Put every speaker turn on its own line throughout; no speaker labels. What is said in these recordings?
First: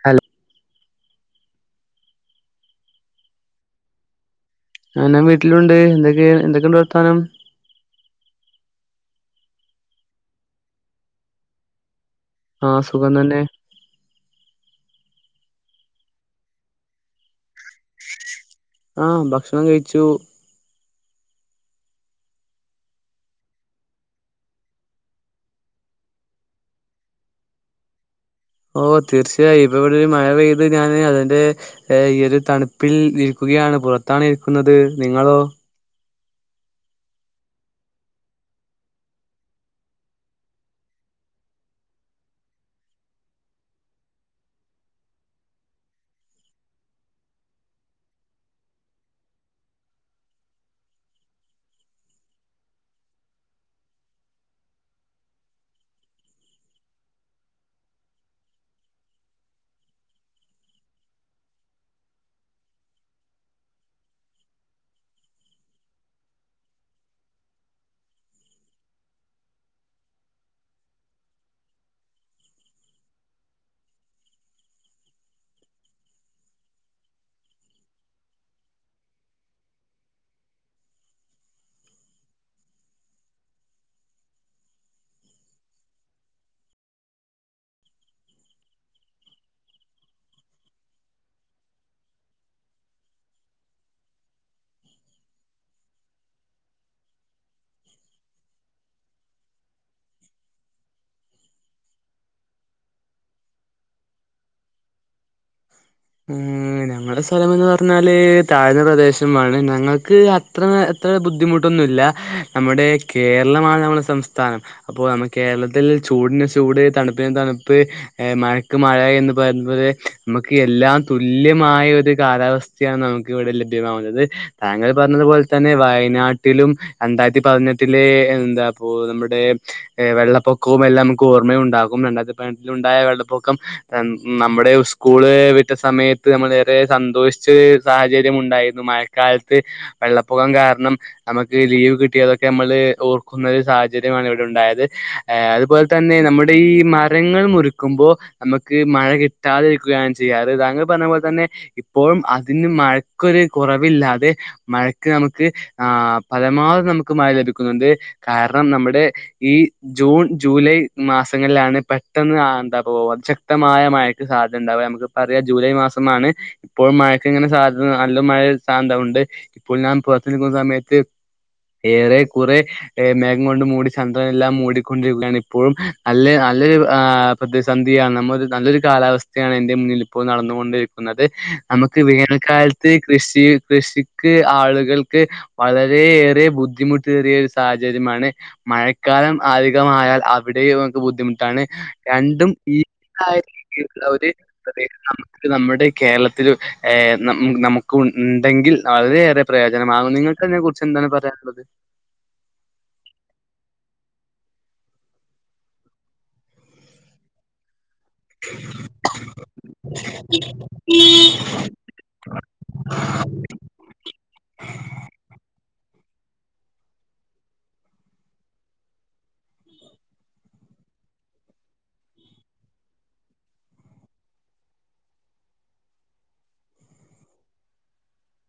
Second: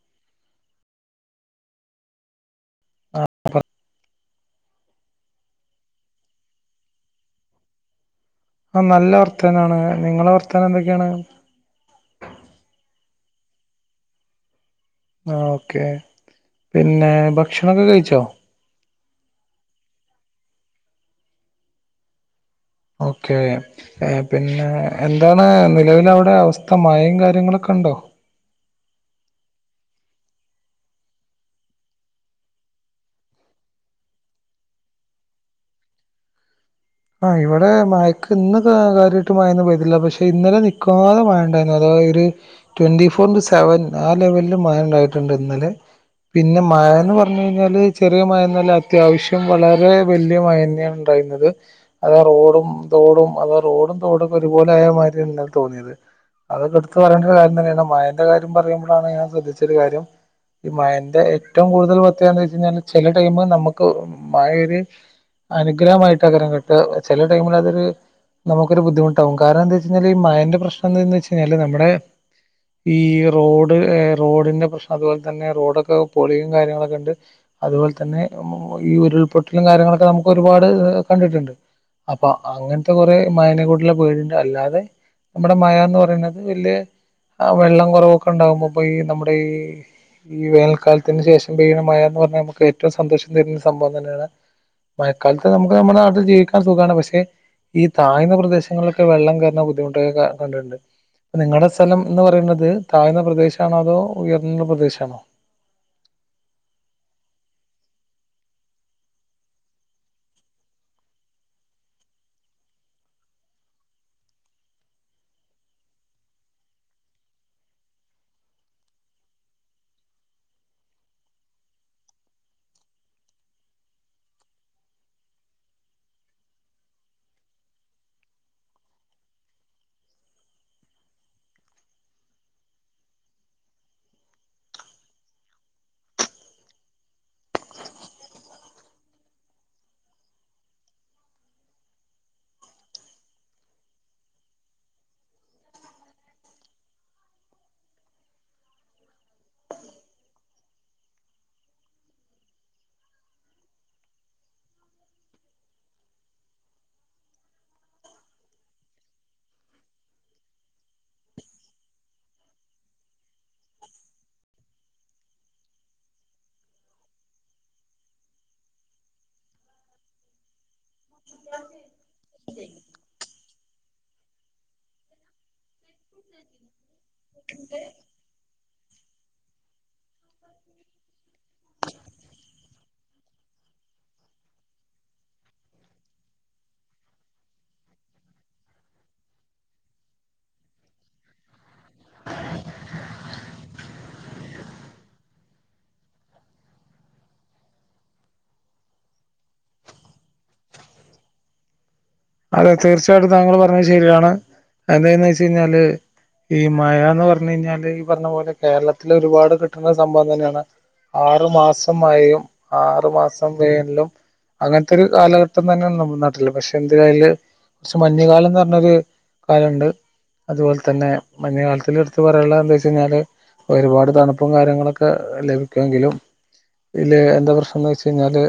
Hello
[inaudible]
ഞാനും വീട്ടിലുണ്ട് എന്തൊക്കെ എന്തൊക്കെണ്ട് വർത്താനം
ആ നല്ല വർത്താനാണ് നിങ്ങളെ വർത്താനെന്തൊക്കെണ്
ആഹ് സുഖം തെന്നെ
ആ ഓക്കെ പിന്നെ ഭക്ഷണൊക്കെ കഴിച്ചോ
ആ ഭക്ഷണം കഴിച്ചു
ഓക്കെ പിന്നെ എന്താണ് നിലവിൽ അവിടെ അവസ്ഥ മഴയും കാര്യങ്ങളൊക്കെ ഒണ്ടോ
ഓ തീർച്ചയായും ഇപ്പ ഇവിടെ ഒരു മഴ പെയ്യുമ്പോ ഞാന് അതിന്റെ ഈ ഒരു തണുപ്പിൽ നിൽക്കു ഫ്രീ ആണ് പൊറത്താണ് ഇരിക്കുന്നത് നിങ്ങളോ
അ ഇവിടെ മയക്ക് ഇന്ന് കാര്യായിട്ട് മയൊന്നും പെയ്തില്ല പക്ഷെ ഇന്നലെ നിക്കാതെ മയണ്ടായ്ന്നു അത ഒരു ട്വന്റി ഫോർ ഇ സെവൻ ആ ലെവലിൽ മയ ണ്ടായിട്ട്ണ്ട് ഇന്നലെ പിന്നെ മയന്ന് പറഞ് കയ്ഞ്ഞാല് ചെറിയ മഴൊന്നല്ല അത്യാവശ്യം വളരെ വെല്യ മഴന്നെ ണ്ട പെയ്യ്ന്നത് അതെ റോഡും തോടും അത റോഡും തോടുംക്കെ ഒരുപോലെ ആയ മാരി ആണ് ന്നലെ തോന്നിയത് അതൊക്കെടുത്ത് പറയേണ്ട ഒരു കാര്യം തന്നെയാണ് മയന്റെ കാര്യം പറയുമ്പളാണ് ഞാൻ ശ്രദ്ധിച്ചൊരു കാര്യം ഈ മയന്റെ ഏറ്റവും കൂടുതൽ പ്രേത്യേകത എന്ന് വെച്ച് കയ്ഞ്ഞാൽ ചെല ടൈമ് നമ്മുക്ക് മഴ ഒര് അനുഗ്രഹമായിട്ട് അങ്ങനങ്ങട്ട് ചെല ടൈമില് അതൊരു നമുക്കൊരു ബുദ്ധിമുട്ടാവും കാരണം എന്താ വെച്ച് കയ്ഞ്ഞാൽ ഈ മയന്റെ പ്രശ്നം ന്ന് ച്ച് കയ്ഞ്ഞാല് നമ്മുടെ ഈ റോഡ് റോഡിന്റെ പ്രശ്നം അതുപോലെ തന്നെ റോഡൊക്കെ പൊളീം കാര്യങ്ങളൊക്കെണ്ട് അതുപോലെ തന്നെ ഈ ഉരുൾപൊട്ടലും കാര്യങ്ങളൊക്കെ നമുക്ക് ഒരുപാട് കണ്ടിട്ട്ണ്ട് അപ്പൊ അങ്ങൻത്തെ കൊറെ മയന [unintelligible] അല്ലാതെ നമ്മടെ മയാന്ന് പറയുന്നത് വല്യേ ആഹ് വെള്ളം കൊറവൊക്കെ ഒണ്ടാകുമ്പോപ്പോയി നമ്മടെ ഈഹ് ഈ വേനൽക്കാലത്തിന് ശേഷം പെയ്യണ മഴ ന്ന് പറഞ്ഞാ നമുക്ക് ഏറ്റോം സന്തോഷം തരുന്ന സംബവം തന്നെയാണ് മയക്കാലത്ത് നമുക്ക് നമ്മുടെ നാട്ടിൽ ജിവിക്കാ ൻ സുഖാണ് പഷേ ഈ താഴ്ന്ന പ്രദേശങ്ങളിലൊക്കെ വെള്ളം കേറുന്ന ബുദ്ധിമുട്ടൊക്കെ കണ്ടണ്ട് നിങ്ങടെ സ്ഥലം ന്ന് പറണ്ത് താഴ്ന്ന പ്രദേശാണോ അതോ ഉയർന്ന പ്രദേശാണോ
ഉം ഞങ്ങടെ സ്ഥലമെന്ന് പറഞ്ഞാല് താഴ്ന്ന പ്രദേശമാണ് ഞങ്ങക്ക് അത്ര ത്ത് ബുദ്ധിമുട്ടൊന്നുവില്ല നമ്മടെ കേരളമാണ് നമ്മടെ സംസ്ഥാനം അപ്പോ നമ്മ കേരളത്തിൽ ചൂടിന് ചൂട് തണുപ്പിന് തണുപ്പ് ഏഹ് മഴക്ക് മഴ എന്ന് പറേമ്പോലെ നമക്ക് എല്ലാം തുല്യമായൊരു കാലാവസ്ഥയാണ് നമുക്ക് ഇവിടെ ലഭ്യമാവുന്നത് താങ്കൾ പറഞ്ഞതു പോലെ തന്നെ വയനാട്ടിലും രണ്ടാത്തി പതിനെട്ടിലെ എന്താ പ്പോ നമ്മുടെ വെള്ളപ്പൊ ക്കോം എല്ലാം നമ്മക്ക് ഓർമ്മയുണ്ടാകും രണ്ടാത്തി പതിനെട്ടിൽ ഉണ്ടായ വെള്ളപ്പൊക്കം നമ്മുടെ ഉസ്കൂള് വി ട്ട സമയത്ത് നമ്മളേറെ സന്തോഷിച്ച സാഹചര്യം മുണ്ടായിരുന്നു മഴക്കാലത്ത് വെള്ളപ്പൊക്കം കാ കാരണം നമക്ക് ലീവ് കിട്ടിയതൊക്കെ നമ്മള് ഓർക്കുന്ന ഒരു സാഹചര്യമാണ് ഇവിടെ ഉണ്ടായത് അതുപോലെതന്നെ നമ്മടെ ഈ മരങ്ങൾ മുറിക്കുമ്പോ നമുക്ക് മഴ കിട്ടാതിരിക്കുകയാ ചെയ്യാറ് [unintelligible] താങ്കൾ പറഞ്ഞ പോലെ തന്നെ ഇപ്പോഴും അതിന് മഴക്കൊരു കൊറവില്ലാതെ മഴക്ക് നമുക്ക് ആഹ്‌ പരമാവധി നമുക്ക് മയ ലഭിക്കുന്നോണ്ട് കാരണം നമ്മുടെ ഈ ജൂൺ ജൂലൈ മാസങ്ങളിലാണ് പെട്ടെന്ന് എന്താ പ്പോ അതിശക്തമായ മഴക്ക് സാധ്യ ണ്ടാവുക ഞമക്ക് പറയാ ജൂലൈ മാസമാണ് ഇപ്പോളും മഴക്കിങ്ങനെ സാധ്യത നല്ല മഴ [unintelligible] ഇപ്പോൾ ഞാൻ [unintelligible] സമയത്ത് ഏറെക്കുറെ ഏഹ് മേഘംകൊണ്ട് മു ചന്ദ്രനെല്ലാം മുടിക്കൊണ്ടിരിക്കുകയാണ് ഇപ്പോഴും നല്ലേ നല്ലൊരു ആഹ്‌ പ്രതിസന്ധിയാണ് നമ്മ നല്ലൊരു കാലാവസ്ഥയാണ് എന്റെ മുന്നിലി പ്പോ നടന്നുകൊണ്ടിരിക്കുന്നത് നമക്ക് വേനക്കാലത്ത് കൃഷി കൃഷിക്ക് ആളുകൾ ക്ക് വളരെയേറെ ബുദ്ധിമുട്ടേറിയ ഒരു സാഹചര്യമാണ് മഴക്കാലം അധികമായ ൽ അവിടേം ഇവർക്ക് ബുദ്ധിമുട്ടാണ് രണ്ടും ഈ [unintelligible] രീതിലുള്ള ഒരു നമുക്ക് നമ്മുടെ കേരളത്തിൽ ഏഹ് നമുക്ക് ഉണ്ടെങ്കിൽ വളരെയേറെ പ്രയോജനമാ [unintelligible] നിങ്ങൾക്ക്തിനെ കുറിച്ച് എന്താണ് പറയാന്ള്ളത്
അതെ തീർച്ചയായിട്ടും താങ്കൾ പറഞ്ഞത് ശരിയാണ് എന്തായെന്ന് വെച്ച് കയ്ഞ്ഞാല് ഈ മഴാന്ന് പറഞ് കയ്ഞ്ഞാല് ഈ പറഞ്ഞ പോലെ കേരളത്തില് ഒരുപാട് കിട്ട്ന്ന സംഭവം തന്നേണ് ആറു മാസം മഴയും ആറു മാസം വേനലും അങ്ങനത്തെ ഒരു കാല ട്ടം തന്നേണ് നമ്മളെ നാട്ടില് പക്ഷെ എന്തലയ്ല് കുറച്ച് മഞ്ഞുകാലംന്ന് പറഞ്ഞൊര് കാലണ്ട് അതുപോലെ തന്നെ മഞ്ഞുകാലത്തിലിട്ത്ത് പറയാള്ളതെന്തോയ്ച്ചയ്ഞ്ഞാല് ഒരുപാട് തണുപ്പും കാര്യങ്ങളൊക്കെ ലഭിക്കുവെങ്കിലും ഇല് എന്താ പ്രശ്നംന്നൊയ്ച്ച് കയ്ഞ്ഞാല്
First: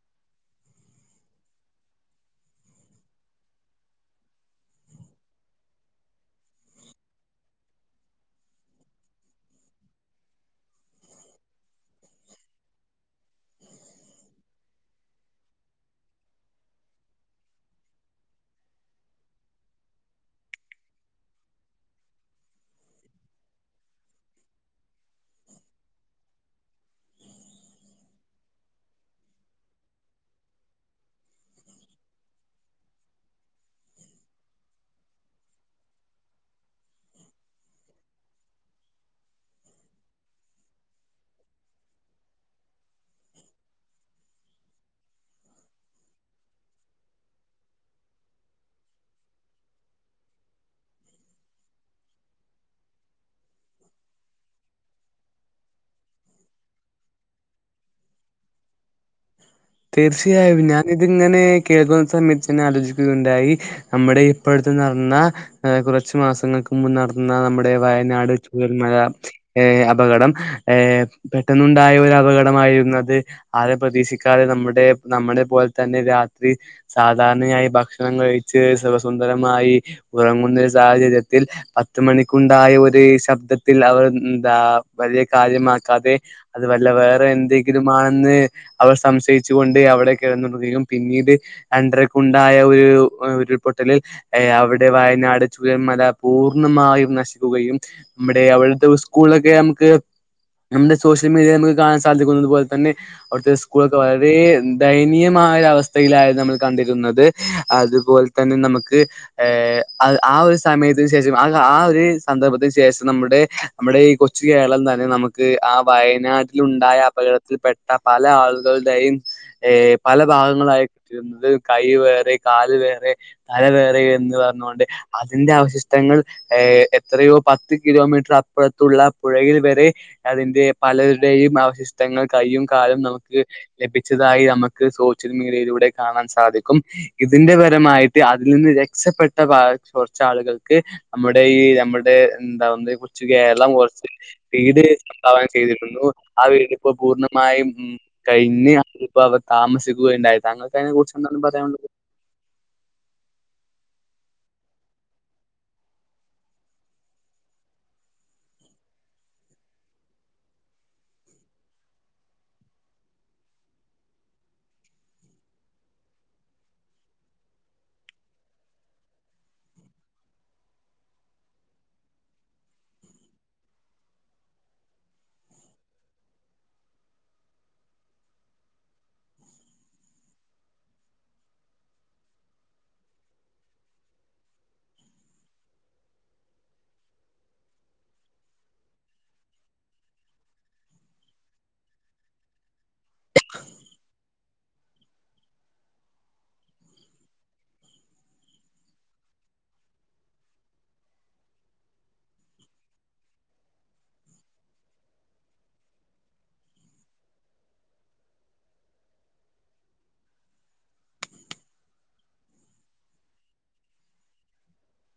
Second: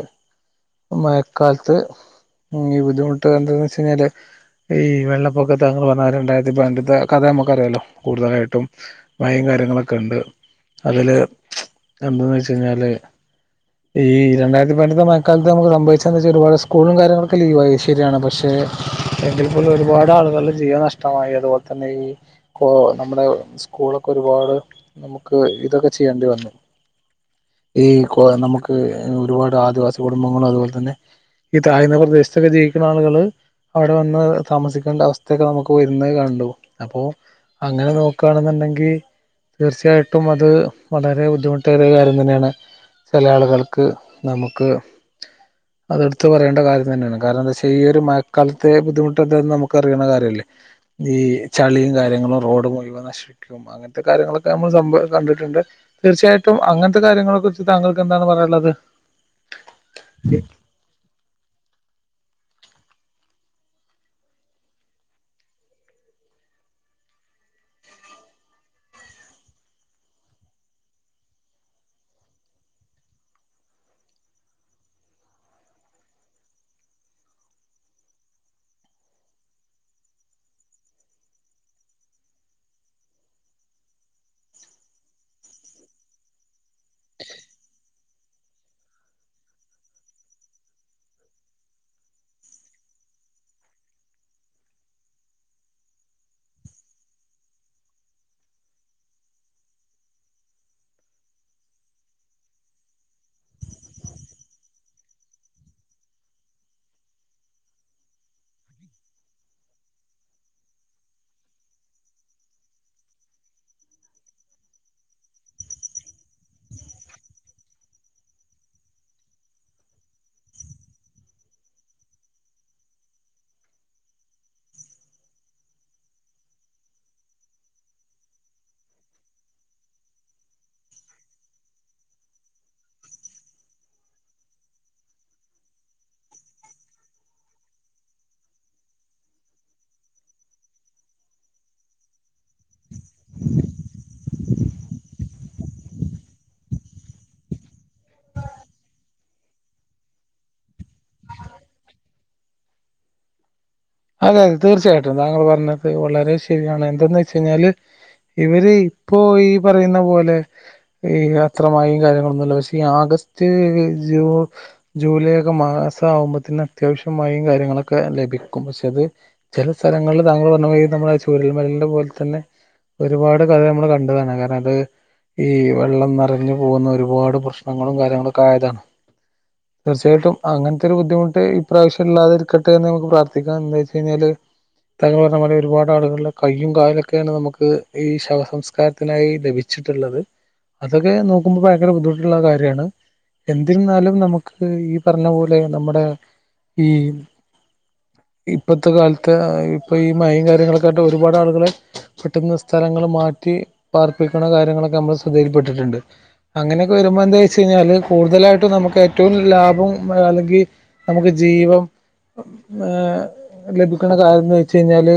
മഴക്കാലത്ത് ഉം ഈ ബുദ്ധിമു ട്ട് എന്തെന്ന് വെച്ച് കയ്ഞ്ഞാല് ഈ വെള്ളപ്പൊക്കം താങ്കള് പറഞ്ഞാ രണ്ടായിരത്തി പതിനെട്ടിത്തെ കഥ നമുക്കറിയാല്ലോ കുരു തായിട്ടും മയീം കാര്യങ്ങളൊക്കെ ഇണ്ട്. അതില് എന്തന്നൊയ്ച്ച് കഴിഞ്ഞാല് ഈ രണ്ടായിരത്തി പതിനെട്ട്ത്തെ മയക്കാലത്ത് നമുക്ക് സംഭവിച്ചതെന്താച്ചാ ഒരുപാട് സ്കൂളും കാര്യങ്ങളൊക്കെ ലീവായി ശരിയാണ് പക്ഷെ എങ്കിൽ പോലും ഒരുപാട് ആളുകളുടെ ജീവൻ നഷ്ടമായി. അതുപോലെ തന്നെ ഈ കോ നമ്മുടെ സ്കൂളൊക്കെ ഒരുപാട് നമുക്ക് ഇതൊക്കെ ചെയ്യേണ്ടി വന്നു. ഈ കോ നമുക്ക് ഒരുപാട് ആദിവാസി കുടുംബങ്ങളും അതുപോലെ തന്നെ ഈ തായ്ന്ന പ്രദേശത്തൊക്കെ ജീവിക്ക്ണ ആളുകള് അവിടെ വന്ന് താമസിക്കേണ്ട അവസ്ഥയൊക്കെ നമുക്ക് വരുന്നത് കണ്ടു. അപ്പോ അങ്ങനെ നോക്കാണെന്ന്ണ്ടെങ്കി തീർച്ചയായിട്ടും അത് വളരെ ബുദ്ധിമുട്ടേറിയ ഒരു കാര്യം തന്നേണ്. ചെല ആളുകൾക്ക് നമുക്ക് അത് ഇട്ത്ത് പറയേണ്ട കാര്യം തന്നേണ്. കാരണം എന്താച്ച് ഈ ഒരു മയക്കാലത്തെ ബുദ്ധിമുട്ടെന്താന്ന് നമുക്ക് അറിയണ കാര്യല്ലേ ഈ ചളീം കാര്യങ്ങളും റോ ഡ് മുഴുവൻ നശിക്കും അങ്ങനത്തെ കാര്യങ്ങളൊക്കെ നമ്മൾ സംഭവം കണ്ടിട്ട്ണ്ട്. തീർച്ചയായിട്ടും അങ്ങനത്തെ കാര്യങ്ങളൊക്കെ വെച്ച് താങ്കൾക്ക് എന്താണ് പറയാള്ളത്?
തീർച്ചയായും ഞാൻ ഇതിങ്ങനെ കേൾക്കുന്ന സമയത്ത് എന്നാലോചിക്കുകയുണ്ടായി. നമ്മുടെ ഇപ്പടുത്ത് നടന്ന കുറച്ചു മാസങ്ങൾക്ക് മുമ്പ് നടന്ന- നമ്മുടെ വയനാട് ചൂരൽമഴ ഏഹ് അപകടം ഏഹ് പെട്ടെന്നുണ്ടായ ഒരു അപകടം- മായിരുന്നത് ആരെ പ്രതീക്ഷിക്ക നമ്മുടെ നമ്മളെ പോലെ തന്നെ രാത്രി സാധാരണയായി ഭക്ഷണം കഴിച്ച് സുഖസുന്ദ രമായി ഉറങ്ങുന്ന ഒരു സാഹചര്യത്തിൽ പത്ത് മണിക്കുണ്ടായ ഒരു ശബ്ദത്തിൽ അവർ- എന്താ വലിയ കാര്യമാക്കാതെ അത് വല്ല വേറെ എന്തെങ്കിലുംമാണെന്ന് അവർ- സംശയിച്ചുകൊണ്ട് അവിടെ കിടന്നപ്പൊത്തേക്കും പിന്നീട് രണ്ട്രക്കുണ്ടായ ഒരു ഏഹ് ഉരുൾപൊട്ടലിൽ- ഏ അവിടെ വയനാട് ചൂരൽമല പൂർണ്ണമായും നശിക്കുകയും നമ്മുടെ അവിടുത്തെ ഉസ് സ്കൂളിലൊക്കെ നമുക്ക് നമ്മുടെ സോഷ്യൽ മീഡിയയിൽ നമുക്ക് കാണാൻ സാധിക്കുന്നതുപോലെ തന്നെ അവിടുത്തെ സ് കൂളൊക്കെ വളരെ ദയനീയമായൊരവസ്ഥയിലായിരുന്നു നമ്മൾ കണ്ടിരുന്നത്. അതുപോലെ തന്നെ ന നമുക്ക് ഏഹ് അഹ് ആ ഒരു സമയത്തിന് ശേഷം അഹ് ആ ഒരു സന്ദർഭത്തിന് ശേഷം നമ്മുടെ - നമ്മുടെ ഈ കൊച്ചു കേരളം തന്നെ നമുക്ക് ആ വയനാട്ടിലുണ്ടായ അപകടത്തിൽപ്പെട്ട പല ആൾ- ൾദയും ഏ പല ഭാഗങ്ങളായിട്ടിരുന്നത് കൈ വേറെ കാല് വേറെ തല വേറെ എന്ന് പറ പറഞ്ഞോണ്ട് അതിന്റെ അവശിഷ്ടങ്ങൾ ഏ എത്രയോ പത്ത് കിലോമീറ്റർ അപ്പുറത്തുള്ള പുഴയി ഇത് വരെ അതിന്റെ പലരുടെയും അവശിഷ്ടങ്ങൾ കയ്യും കാലും നമു ക് ലഭിച്ചതായി നമുക്ക് സോഷ്യൽ മീഡിയയിലൂടെ കാണാൻ സാധിക്കും ഇതിന്റെ പരമായിട്ട് അതിൽ നിന്ന് രക്ഷപ്പെട്ട ഭാഗ കുറച്ചാളുകൾക്ക് നമ്മുടെ ഈ നമ്മുടെ എന്താവുന്നതിനെക്കുറിച്ച് കേരളം കുറച്ച് വീട് ഉണ്ടാവാൻ ചെയ്തിരുന്നു ആ വീടിപ്പോ പൂർണ്ണമായും ഉം കയിഞ്ഞ് അതിലിപ്പൊ അവർ താമസിക്കുകയുണ്ടായി താങ്കൾക്ക് അതിനെ കുറിച്ചെന്താണ് പറയാനുള്ളത്
അതെ അതെ തീർച്ചയായിട്ടും താങ്കൾ പറഞ്ഞതൊക്കെ വളരെ ശരിയാണ് എന്തെന്ന് വെച്ച് കഴിഞ്ഞാല് ഇവര് ഇപ്പോൊ ഈ പറയുന്ന പോലെ ഈ അത്രമയീം കാര്യങ്ങളൊന്നുമില്ല പക്ഷെ ഈ ആഗ സ്റ്റ് ജൂ ജൂലൈ ഒക്കെ മാസാവുമ്പത്തിന് അത്യാവശ്യം മഴേം കാര്യങ്ങളൊക്കെ ലഭി ക്കും പക്ഷെ അത് ചില സ്ഥലങ്ങളില് താങ്കൾ പറഞ്ഞമായി ഈ നമ്മളെ ചുരൽമലെന്റെ പോലെ തന്നെ ഒരുപാട് കഥ നമ്മള് കണ്ടതാണ് കാരണം അത് ഈ വെള്ളം നെറഞ്ഞു പോകുന്ന ഒരുപാട് പ്രശ്നങ്ങളും കാര്യങ്ങളൊക്കെ ആയതാണ് തീർച്ചയായിട്ടും അങ്ങനത്തെ ഒരു ബുദ്ധിമുട്ട് ഇപ്രാവശ്യ ഇല്ലാതിരിക്കട്ടെ എന്ന് നമുക്ക് പ്രാർ തിക്കാം എന്തോയിച്ച് കഴിഞ്ഞാല് താങ്കള് പറഞ്ഞപോലെ ഒരുപാട് ആളുകളുടെ കയ്യും കാലൊക്കേണ് നമുക്ക് ഈ ശവസംസ്കാരത്തിനായി ലഭിച്ച് ട്ടുള്ളത് അതൊക്കെ നോക്കുമ്പോ ഭയങ്കര ബുദ്ധിമുട്ടുള്ള കാര്യമാണ് എന്തിരുന്നാലും നമുക്ക് ഈ പറഞ്ഞ പോലെ നമ്മുടെ ഈ ഇപ്പത്തെ കാലത്ത് ഇപ്പ ഈ മഴയും കാര്യങ്ങളൊക്കെ ആട്ട് ഒരുപാട് ആളുകൾ പെട്ടുന്ന സ്ഥലങ്ങളും മാറ്റി പാർപ്പിക്കണ കാര്യങ്ങളൊക്കെ നമ്മൾ ശ്രദ്ധയിൽപ്പെട്ടിട്ടുണ്ട് അങ്ങനെയൊക്കെ വരുമ്പോ എന്താ വെച്ച് കഴിഞ്ഞാല് കൂടുതലായിട്ടും നമുക്ക് ഏറ്റവും ലാഭം അല്ലെങ്കിൽ നമുക്ക് ജീവം ഏ ലഭിക്കണ കാര്യമെന്ന് വെച്ച് കഴിഞ്ഞാല്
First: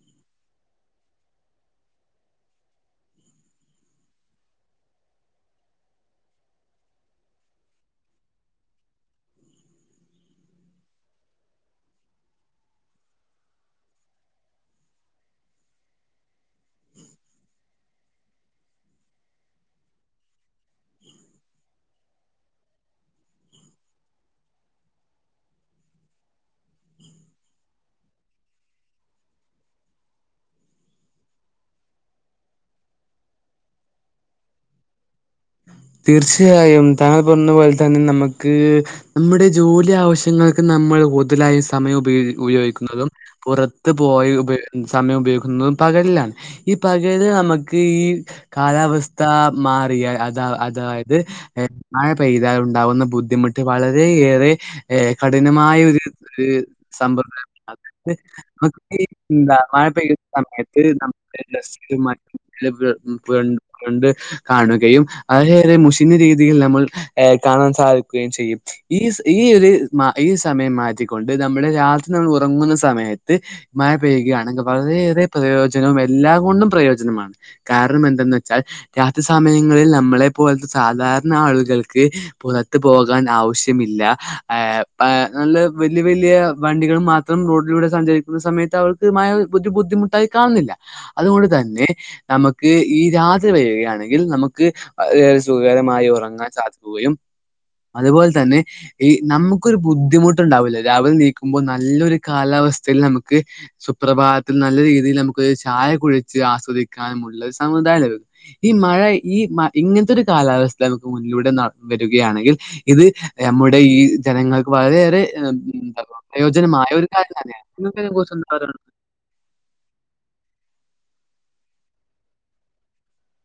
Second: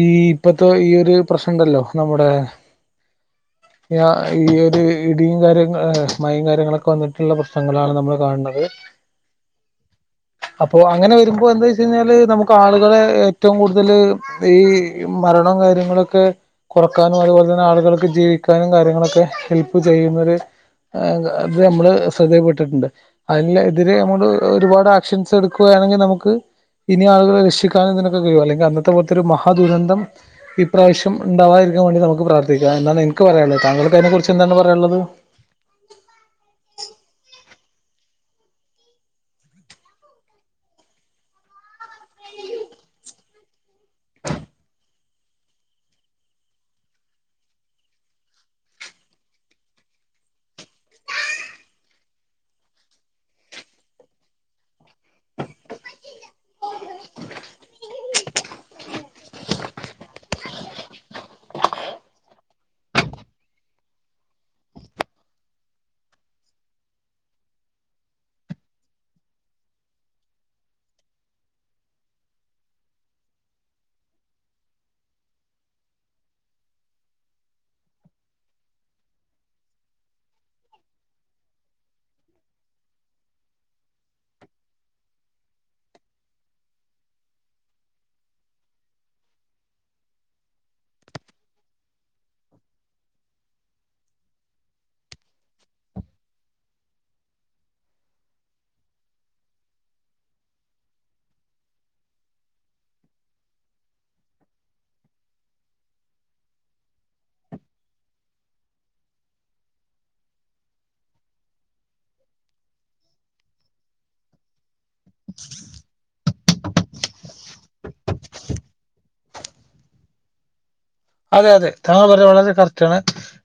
ഈ ഇപ്പത്തെ ഈ ഒരു പ്രശ്നമുണ്ടല്ലോ നമ്മുടെ ഈ ഒരു ഇടിയും കാര്യങ്ങ മഴയും കാര്യങ്ങളൊക്കെ വന്നിട്ടുള്ള പ്രശ്നങ്ങളാണ് നമ്മൾ കാണണത് അ അപ്പൊ അങ്ങനെ വരുമ്പോ എന്താ വെച്ച് കഴിഞ്ഞാല് നമുക്ക് ആളുകളെ ഏറ്റവും കൂടുതൽ ഈ മരന്നോം കാര്യ കാര്യങ്ങളൊക്കെ കുറക്കാനും അതുപോലെ തന്നെ ആളുകൾക്ക് ജീവിക്കാനും കാര്യങ്ങളൊക്കെ ഹെല്പ്പ് ചെയ്യുന്നൊരു അത് നമ്മള് ശ്രദ്ധപ്പെട്ടിട്ടുണ്ട് അതിന് എതിരെ നമ്മള് ഒരുപാട് ആക്ഷൻസ് എടുക്ക ക്കുകയാണെങ്കിൽ നമുക്ക് ഇനി ആളുകളെ രക്ഷിക്കാൻ ഇതിനൊക്കെ കഴിയും അല്ലെങ്കിൽ അന്നത്തെ പോലത്തെ ഒരു മഹാദുരന്തം ഇപ്രാവശ്യം ഉണ്ടാവാതിരിക്ക ക്കാൻ നമുക്ക് പ്രാർത്ഥിക്കാം എന്നാൽ എനിക്ക് പറയാനുള്ളേ താങ്കൾക്ക് അതിനെ കുറിച്ച് എന്താണ് പറയാനുള്ളത്
തീർച്ചയായും താങ്ങൾ പറഞ്ഞ പോലെ തന്നെ നമുക്ക് നമ്മുടെ ജോലി ആവശ്യങ്ങൾക്ക് നമ്മൾ കടുലായി സമയം ഉപയോഗിക്കുന്നതും പുറത്ത് പോയി സമയം ഉപയോഗിക്കുന്നതും പക ഈ പകൽ നമുക്ക് ഈ കാലാവസ്ഥ മാറിയൽ അതായത് മഴ പെയ്താൽ ഉണ്ടാവുന്ന ബുദ്ധിമുട്ട് വളരെയേറെ കടു കഠിനമായ ഒരു സമ്പ്രദായ അതായത് നമുക്ക് ഈ എന്താ മഴ പെയ് സമയത്ത് നമ്മ മറ്റണ്ട് [unintelligible] കാണുകയും അതറെ മുഷിന രീതിയിൽ നമ്മൾ കാണാൻ സാധിക്കുകയും ചെയ്യും ഈ ഈ ഒരു മ ഈ സമയം മാറ്റിക്കൊണ്ട് നമ്മള് രാത്രി നമ്മൾ ഉറങ്ങുന്ന സമയത്ത് മഴ പെയ്യുകയാണെങ്കിൽ വളരെയേറെ പ്രയോജനവും എല്ലാ കൊണ്ടും പ്രയോജനമാണ് കാരണം എന്തെന്ന് വെച്ചാൽ രാത്രി സമയങ്ങളിൽ നമ്മളെ ളെ പോലത്തെ സാധാരണ ആളുകൾക്ക് പുറത്ത് പോകാൻ ആവശ്യമില്ല നല്ല വലിയ വലിയ വണ്ടികളും മാത്രം റോഡിലൂടെ സഞ്ചരിക്കുന്ന സമയത്ത് അവർക്ക് ബുദ്ധിമുട്ട് കാണുന്നില്ല അതുകൊണ്ട് തന്നെ നമുക്ക് ഈ രാത്രി വരികയാണെങ്കിൽ നമുക്ക് ഏറെ സുഖകരമായി ഉറങ്ങാൻ സാധിക്കുകയും അതുപോലെ തന്നെ ഈ നമുക്കൊരു ബുദ്ധിമുട്ടുണ്ടാവില്ല രാവിലെ എണീക്കുമ്പോൾ നല്ലൊരു കാല സ്ഥയിൽ നമുക്ക് സുപ്രഭാതത്തിൽ നല്ല രീതിയിൽ നമുക്ക് ചായ കുടിച്ച് ആസ്വദിക്കാനും ഉള്ള സമുദായ ല ഈ മഴ ഈ മ ഇങ്ങനത്തെ ഒരു കാലാവസ്ഥ നമുക്ക് മുന്നിലൂടെ വരികയാണെങ്കിൽ ഇത് നമ്മുടെ ഈ ജനങ്ങൾ വളരെയേറെ ഉ ജമായ ഒരു കാര്യം തന്നെതിനറന്ത
അതെ അതെ താങ്കൾ പറയാ വളരെ കറക്റ്റണ്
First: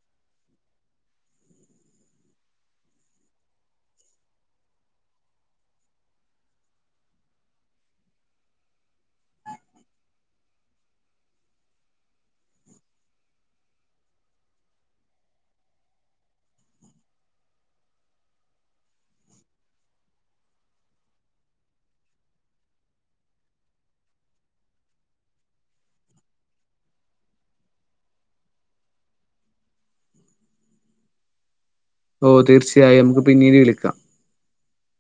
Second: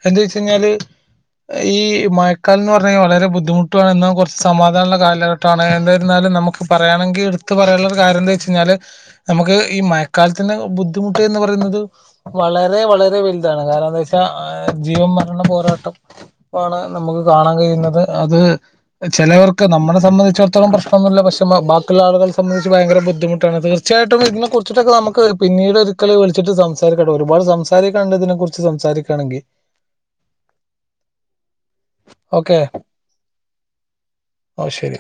എന്ത വെച്ച് കഴിഞ്ഞാല് ഈ മയക്കാല എന്ന് പറഞ്ഞ കഴിഞ്ഞാൽ വളരെ ബുദ്ധിമുട്ടുണ് എന്ന കുറച്ച് സമാധാനമുള്ള കാലഘട്ടമാണ് എന്തായിരുന്നാലും നമുക്ക് പറയാണെങ്കിൽ എടുത്ത് പറയാനുള്ള ഒരു കാര്യം എന്താ വെച്ച് കഴിഞ്ഞാല് നമുക്ക് ഈ മയക്കാലത്തിന്റെ ബുദ്ധിമുട്ട എന്ന് പറയുന്നത് വളരെ വളരെ വലുതാണ് കാരണം എന്താ വെച്ചാൽ ജീവ മരണ പോരാട്ടം ആണ് നമുക്ക് കാണാൻ കഴിയുന്നത് അത് ചിലവർക്ക് നമ്മളെ സംബന്ധിച്ചിടത്തോളം പ്രശ്നമൊന്നുമില്ല പക്ഷെ ബാക്കിയുള്ള ആള സംബന്ധച്ച് ഭയങ്കര ബുദ്ധിമുട്ടാണ് തീർച്ചായിട്ടും ഇതിനെ കുറിച്ചട്ടൊക്കെ നമക്ക് പിന്നീട് ഒരു കി വിളിട്ട് സം സംസാരിക്കട്ടെ ഒരുപാട് സംസാരിക്കണ്ട ഇതിനെ കുറിച്ച് സംസാരിക്കുകയാണെങ്കിൽ
ഓ
ഓക്കെ
തീർച്ചയായും നമുക്ക് പിന്നീട് വിളിക്കാം
ഓ ശരി